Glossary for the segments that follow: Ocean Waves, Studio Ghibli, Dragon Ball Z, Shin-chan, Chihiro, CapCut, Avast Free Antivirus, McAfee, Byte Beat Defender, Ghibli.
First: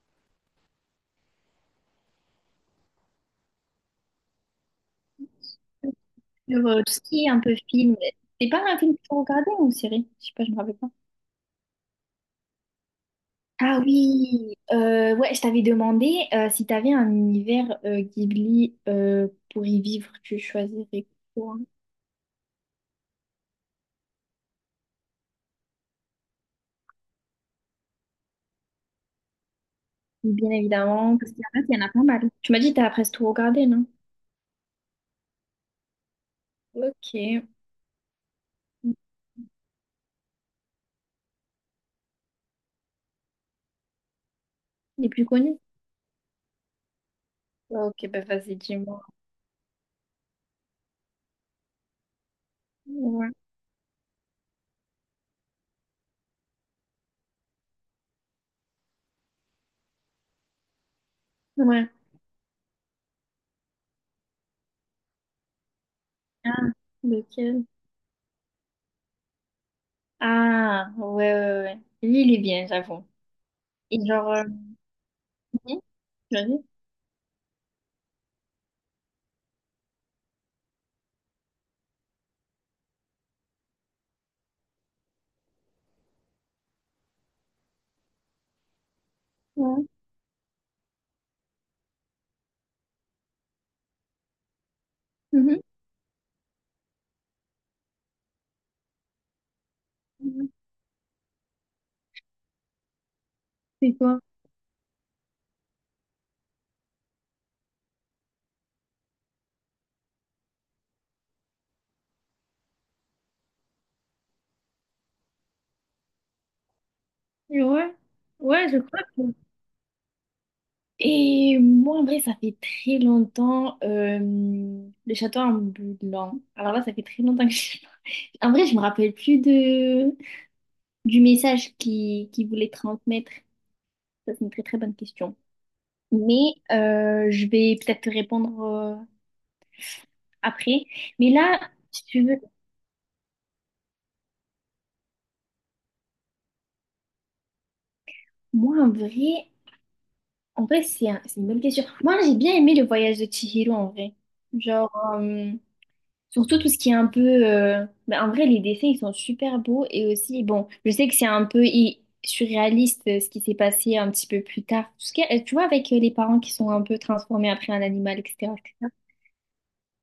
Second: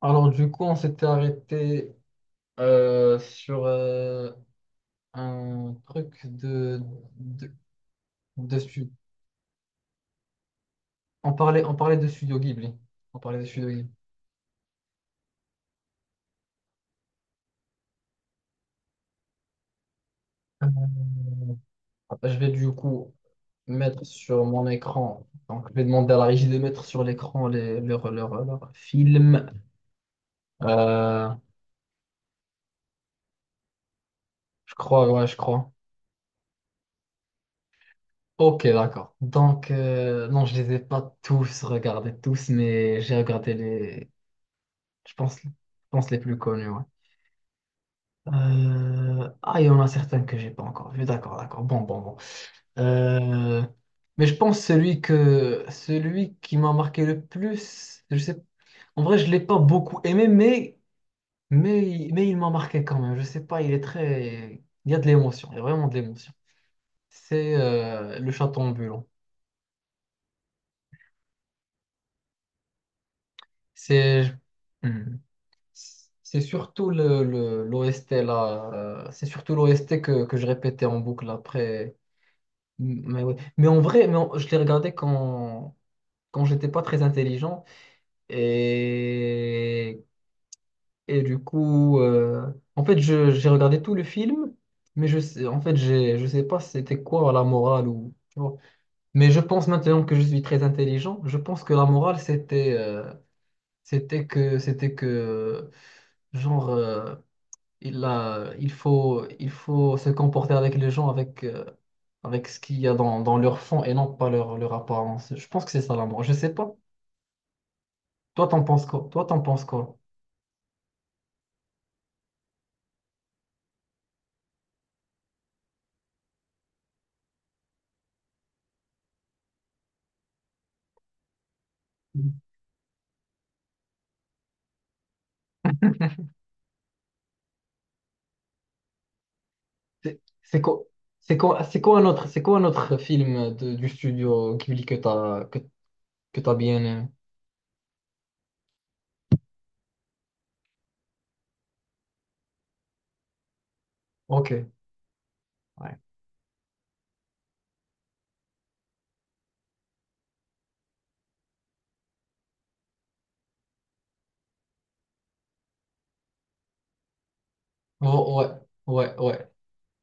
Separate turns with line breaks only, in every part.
Alors, du coup, on s'était arrêté sur un truc
Sur tout ce qui est un
de,
peu film. C'est
de
pas un
stu-
film que tu regardais ou une série? Je sais pas, je me rappelle pas.
On parlait, de Studio Ghibli. On parlait de Studio
Ah
Ghibli.
oui, ouais, je t'avais demandé si t'avais un univers Ghibli pour y vivre, tu choisirais quoi?
Je vais du coup mettre sur mon écran. Donc, je vais demander à la régie de mettre sur l'écran leurs films.
Bien évidemment,
Euh,
parce qu'il y en a pas mal. Tu m'as dit que t'as presque tout regardé, non?
je crois, ouais, je crois.
Ok.
Ok, d'accord. Donc, non, je les ai pas tous regardés, tous, mais j'ai regardé
Les plus
je
connus?
pense les plus connus, ouais.
Ok, bah vas-y, dis-moi.
Ah, il y en a certains que j'ai pas encore vu. D'accord, d'accord. Bon, bon, bon.
Ouais.
Euh, Mais je pense celui qui m'a marqué le plus, je sais. En vrai, je l'ai pas beaucoup aimé, mais
Ouais.
mais il m'a marqué quand même. Je sais pas, il est très. Il y a de l'émotion. Il y a vraiment de l'émotion.
Ah,
C'est
lequel?
le chaton ambulant.
Ah, ouais, ouais, ouais. Lui, il est bien, j'avoue. Et genre,
C'est Hmm.
mhm.
C'est
Vas-y.
surtout l'OST là. C'est surtout l'OST que je répétais en boucle après. Mais, ouais. Mais en vrai, je les regardais quand j'étais pas très intelligent.
Ouais.
Et, et du coup, en fait, j'ai regardé tout le film, mais je sais, en fait, je sais pas si c'était quoi la morale ou, tu vois. Mais je pense maintenant que je suis
Mhm.
très intelligent, je pense que la morale, c'était
C'est quoi?
c'était que, genre, il faut se comporter avec les gens avec, avec ce qu'il y a dans leur fond et non pas leur apparence. Je pense que c'est ça l'amour. Je sais pas.
Ouais,
Toi, t'en
ouais, je
penses
crois
quoi?
que...
Toi, t'en penses quoi?
Et moi, en vrai, ça fait très longtemps, le château en blanc. Alors là, ça fait très longtemps que je... En vrai, je me rappelle plus... de... du message qui voulait transmettre. Ça, c'est une très très bonne question. Mais je vais peut-être te répondre
C'est quoi,
après. Mais là,
c'est quoi un
si tu
autre,
veux,
du studio Ghibli que que t'as bien aimé?
moi, en vrai, c'est une bonne question. Moi, j'ai bien aimé le voyage de Chihiro, en vrai.
Ok.
Genre... euh,
Ouais.
surtout tout ce qui est un peu... bah, en vrai, les dessins, ils sont super beaux. Et aussi, bon, je sais que c'est un peu surréaliste, ce qui s'est passé un petit peu plus tard. Tout ce qui est- Tu vois, avec les parents qui sont un peu transformés après un animal,
Oh, ouais,
etc. etc.
ouais, ouais.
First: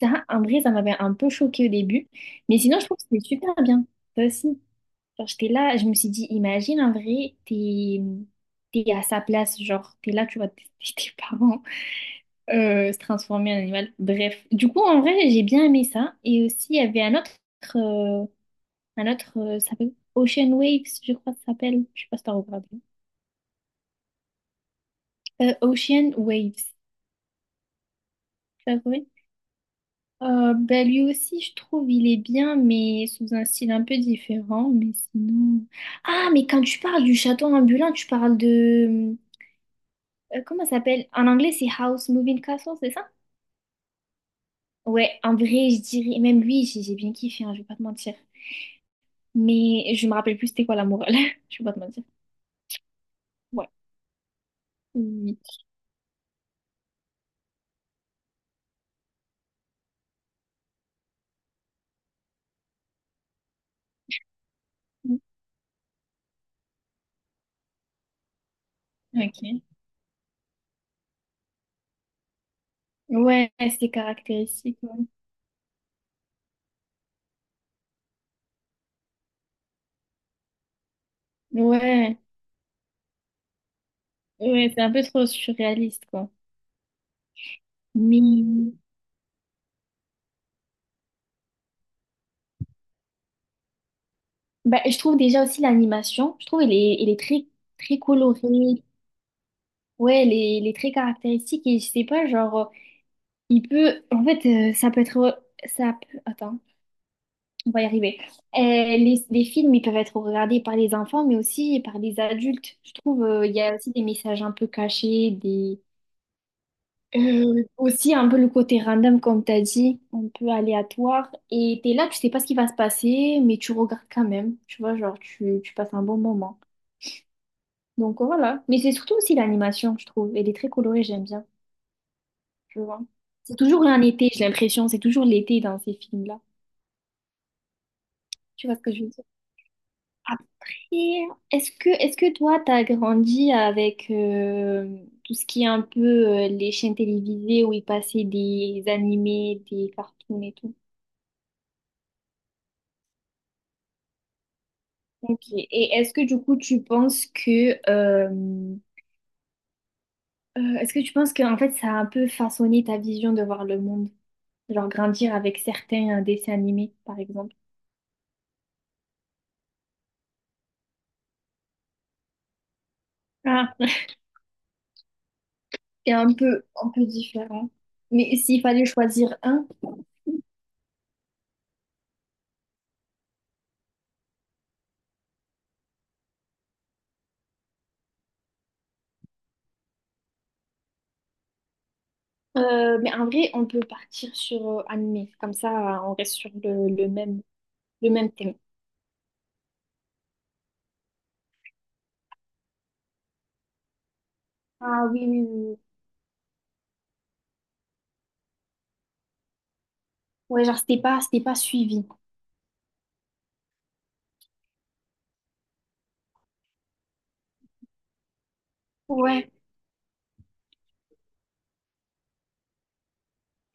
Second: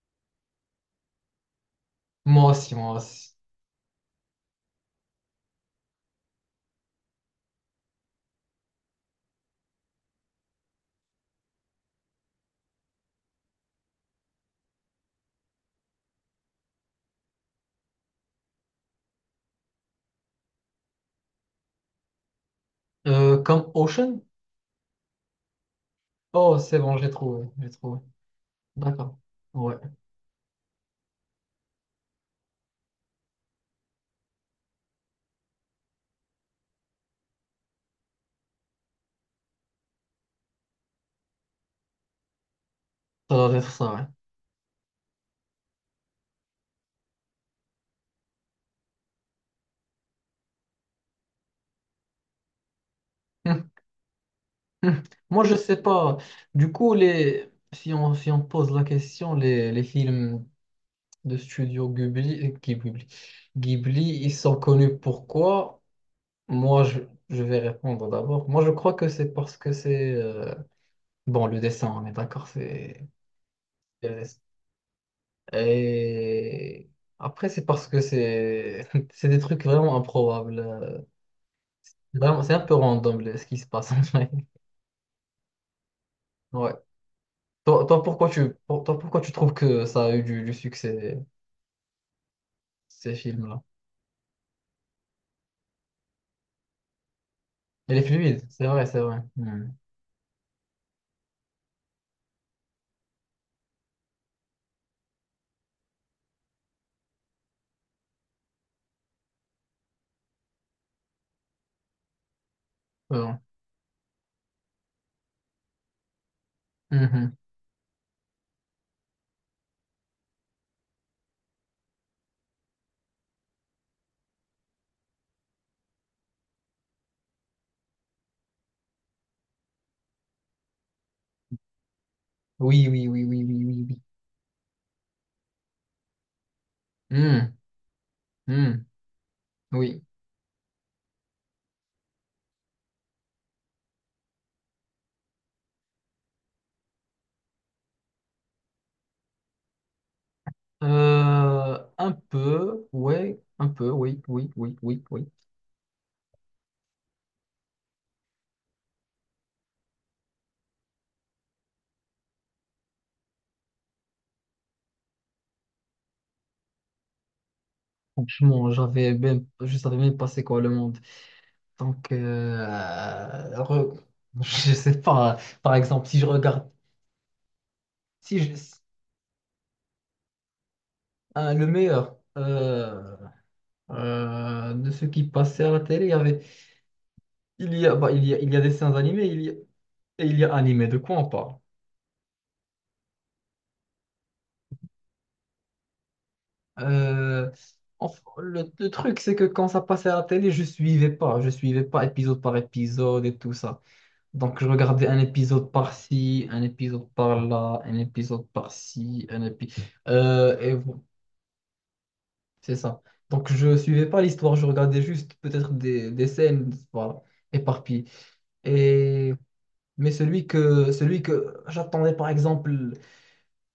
Ça, en vrai, ça m'avait un peu choqué au début.
Moi
Mais
aussi,
sinon, je
moi
trouve que c'était
aussi.
super bien. Ça aussi. Genre, j'étais là, je me suis dit, imagine, en vrai, t'es à sa place. Genre, t'es là, tu vois, tes tes parents se transformer en animal. Bref, du coup, en vrai, j'ai bien aimé ça. Et aussi, il y avait un autre, euh, ça s'appelle Ocean Waves, je crois que ça s'appelle. Je sais pas si t'as regardé.
Comme Ocean?
Ocean
Oh,
Waves,
c'est bon, j'ai trouvé, j'ai trouvé.
t'as trouvé?
D'accord. Ouais,
Bah, lui aussi, je trouve, il est bien, mais sous un style un peu différent. Mais sinon. Ah, mais quand tu parles du château ambulant, tu parles de... comment ça s'appelle? En anglais, c'est House Moving Castle, c'est ça?
ça doit être ça, ouais.
Ouais, en vrai, je dirais. Même lui, j'ai bien kiffé, hein, je vais pas te mentir. Mais je me rappelle plus c'était quoi la morale. Je peux pas te mentir. Ouais.
Hmm.
Oui.
Moi, je sais pas. Du coup, les, si si on pose la question, les films de studio Ghibli, Ghibli, ils sont connus pourquoi? Moi, je, je vais répondre d'abord. Moi, je crois que c'est parce
Ok.
que c'est bon, le dessin, on est d'accord, c'est
Ouais, c'est
euh,
caractéristique. Ouais.
et après, c'est parce que c'est c'est des trucs vraiment improbables.
Ouais,
Vraiment, c'est un peu random ce qui se passe en vrai.
ouais, c'est un peu trop surréaliste, quoi.
Ouais.
Mais
Toi, pourquoi tu trouves que ça a eu du succès? Ces films-là.
bah, je trouve déjà aussi l'animation, je trouve elle est très,
Elle
très
est fluide, c'est
colorée.
vrai, c'est vrai. Hmm.
Ouais, elle est très caractéristique et je sais pas, genre, il peut. En fait, ça peut être. Ça peut... Attends. On va y arriver. Les films, ils peuvent être regardés par les enfants, mais aussi par les adultes. Je trouve,
Bon.
il y a aussi des messages un peu cachés, des...
Mhm.
aussi un peu le côté random, comme tu as dit, un peu aléatoire. Et tu es là, tu sais pas ce qui va se passer, mais tu regardes quand même. Tu vois, genre, tu passes un bon moment. Donc voilà. Mais c'est surtout aussi l'animation, je trouve. Elle est très colorée, j'aime bien. Je
Oui,
vois.
oui, oui, oui,
C'est
oui, oui,
toujours
oui.
un été, j'ai l'impression. C'est toujours l'été dans ces films-là.
Hmm.
Tu vois
Hmm.
ce que je veux dire?
Oui.
Après, est-ce que toi, t'as grandi avec tout ce qui est un peu les chaînes télévisées où ils passaient des animés, des cartoons et tout?
Un peu, ouais, un peu, oui, oui, oui, oui, oui.
Ok. Et est-ce que du coup, tu penses que, est-ce que tu penses que en fait, ça a un peu façonné ta vision de voir le monde? Genre grandir avec certains dessins animés, par exemple.
Franchement, je savais même pas c'est quoi le monde. Donc, euh,
Ah.
re- je sais pas. Par exemple,
C'est un peu différent.
si
Mais
je,
s'il fallait choisir un,
le meilleur de ce qui passait à la télé, il y a des dessins animés, et il y a animé, de quoi on parle?
Mais en vrai, on peut partir sur animé. Comme ça, on reste sur le même,
Euh,
le même, thème.
le truc, c'est que quand ça passait à la télé, je suivais pas. Je suivais pas épisode par épisode et tout ça. Donc, je regardais
Ah
un
oui, oui, oui.
épisode
Oui.
par-ci, un épisode par-là, un épisode par-ci, un épisode,
Ouais,
et
genre, c'était
bon,
pas, c'était pas suivi.
c'est ça. Donc, je suivais pas l'histoire. Je regardais juste peut-être des scènes, voilà, éparpillées. Et
Ouais,
mais celui que j'attendais, par exemple,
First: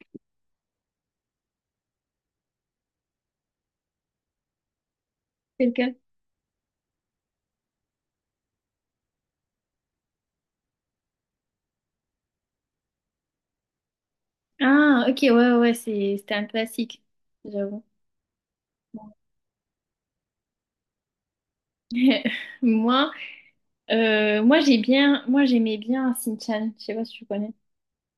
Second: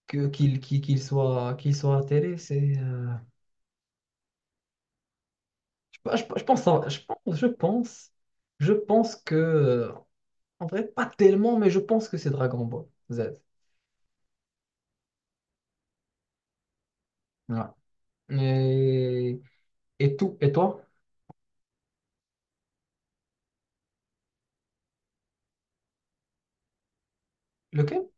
que, qu'il, qu'il qu'il soit à la télé, c'est
c'est le cas.
Je pense, je pense que, en vrai, pas tellement, mais je pense que c'est Dragon Ball Z.
Ah, ok, ouais, ouais, c'était un classique,
Ouais.
j'avoue.
Et, et tout, et toi?
Moi, moi j'aimais bien Shin-chan, je sais pas si tu connais.
Lequel?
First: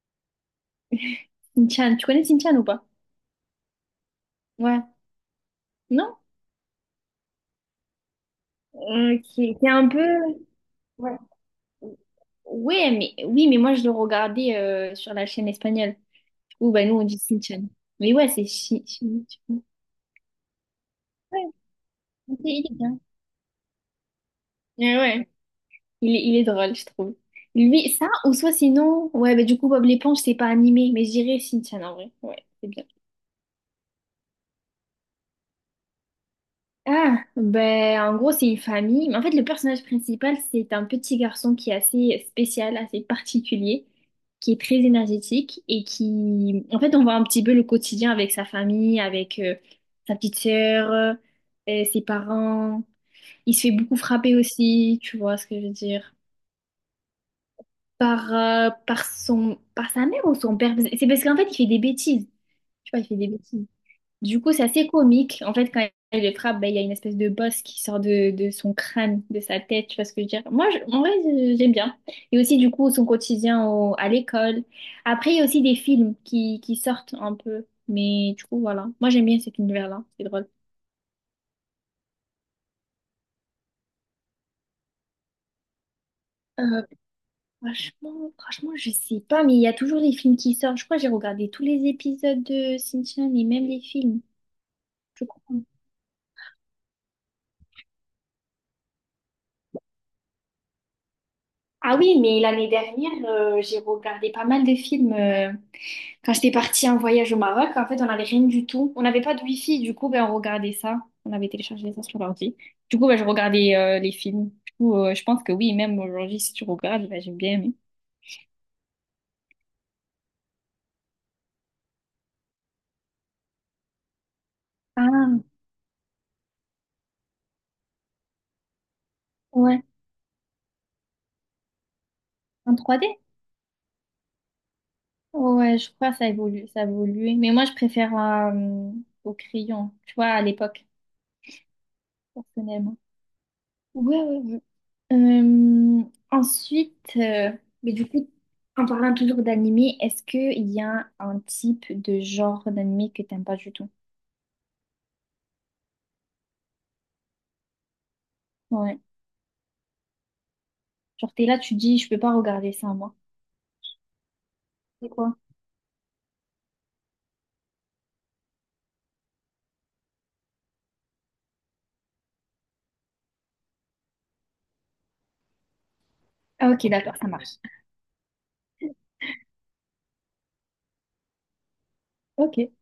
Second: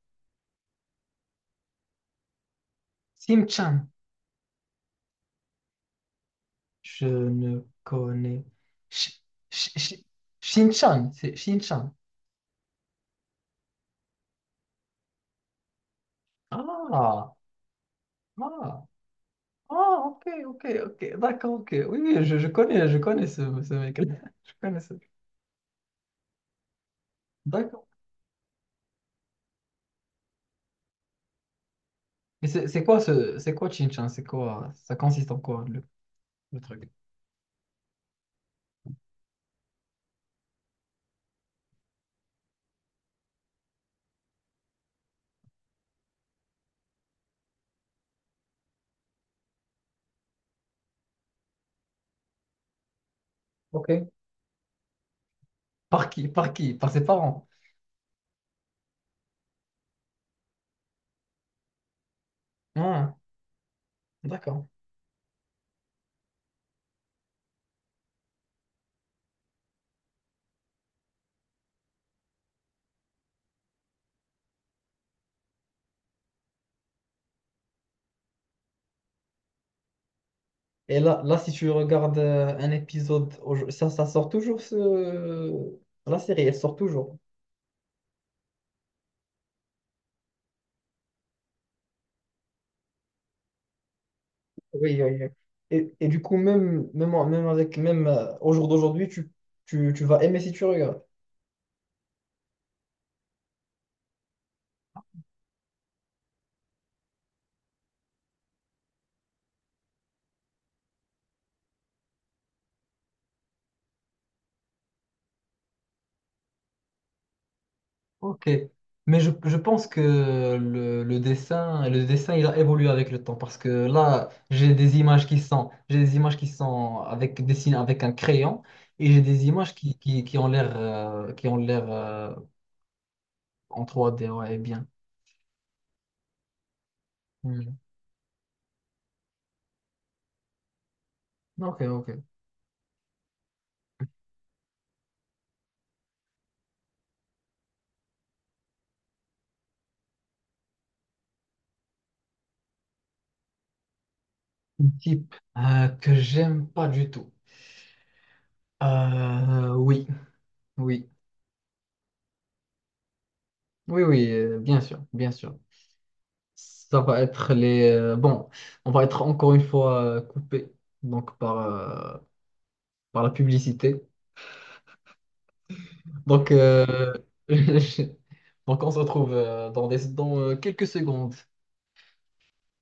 Shin-chan, tu connais Shin-chan ou pas?
Sim-chan.
Ouais. Non?
Je ne connais.
Euh,
Shi-
qui, est qui est
Shi-
un
Shi-
peu...
Shin-chan,
Ouais.
c'est Shin-chan.
Ouais, mais, oui, mais moi je le regardais sur la chaîne espagnole. Ou bah nous on dit
Ah,
Shin-chan. Mais ouais, c'est Shin...
ah, ah, ok, ok, ok,
Ouais,
d'accord, ok. Oui, oui,
il est il est
je
bien.
connais ce mec. Je connais ce.
Ouais, ouais. Il est drôle, je trouve.
D'accord.
Lui, ça, ou soit sinon... Ouais, bah du coup Bob l'éponge c'est pas animé, mais je dirais Shin-chan en vrai. Ouais,
Et
c'est
c'est
bien.
quoi ce, c'est quoi Shin-chan? C'est quoi, ça consiste en quoi le truc?
Ah, ben, en gros, c'est une famille. Mais en fait, le personnage principal, c'est un petit garçon qui est assez spécial, assez particulier, qui est très énergétique et qui, en fait, on voit un petit peu le quotidien avec sa famille, avec sa petite sœur, et ses parents. Il se fait
Ok.
beaucoup frapper aussi, tu vois ce que je veux
Par
dire,
qui? Par qui? Par ses parents.
par, par sa mère ou son père. C'est parce qu'en fait, il fait des bêtises. Tu vois, il
Ah,
fait des bêtises. Du coup, c'est
d'accord.
assez comique. En fait, quand il le frappe, ben, il y a une espèce de bosse qui sort de son crâne, de sa tête, tu vois ce que je veux dire. Moi, en vrai, j'aime bien. Et aussi, du coup, son quotidien à l'école. Après, il y a aussi des films qui sortent un peu. Mais du coup, voilà. Moi, j'aime bien cet univers-là. C'est drôle.
Et là, si tu regardes un épisode, ça, ça sort toujours ce, la série, elle sort
Euh,
toujours.
franchement, franchement, je sais pas, mais il y a toujours des films qui sortent. Je crois que j'ai regardé tous les épisodes de Shinchan et même les films,
Oui, oui,
je
oui.
crois.
Et du coup, même avec, même au jour d'aujourd'hui, tu vas aimer si tu regardes.
Ah oui, mais l'année dernière, j'ai regardé pas mal de films. Quand j'étais partie en voyage au Maroc, en fait, on n'avait rien du tout. On n'avait pas de wifi, du coup, ben, on regardait ça. On avait téléchargé ça sur l'ordi. Du coup, ben, je regardais les films. Du coup, je pense que oui, même aujourd'hui, si tu regardes, ben, j'ai bien aimé.
Ok, mais je pense que le dessin, il a évolué avec le temps parce que là,
Ah,
j'ai des images qui sont avec dessinées avec un crayon et j'ai des images
ouais.
qui ont l'air
En 3D?
en trois d ouais, bien.
Ouais, je crois que ça évolue, ça a évolué. Mais moi, je
Hmm.
préfère au crayon, tu vois, à l'époque,
Ok, ok.
personnellement. Ouais, ouais, ouais. Euh, ensuite, mais du coup, en parlant toujours d'animé, est-ce qu'il y a un type de genre d'animé que t'aimes pas du tout?
Un type que j'aime pas du tout.
Ouais.
Oui, oui,
Genre, t'es là, tu dis, je peux pas regarder ça, moi.
oui, oui, bien sûr,
C'est
bien
quoi?
sûr. Ça va être les. Bon, on va être encore une fois coupé donc par par la publicité. Donc,
Ah, ok, d'accord, ça marche.
donc on se retrouve dans, dans quelques secondes.
Ok.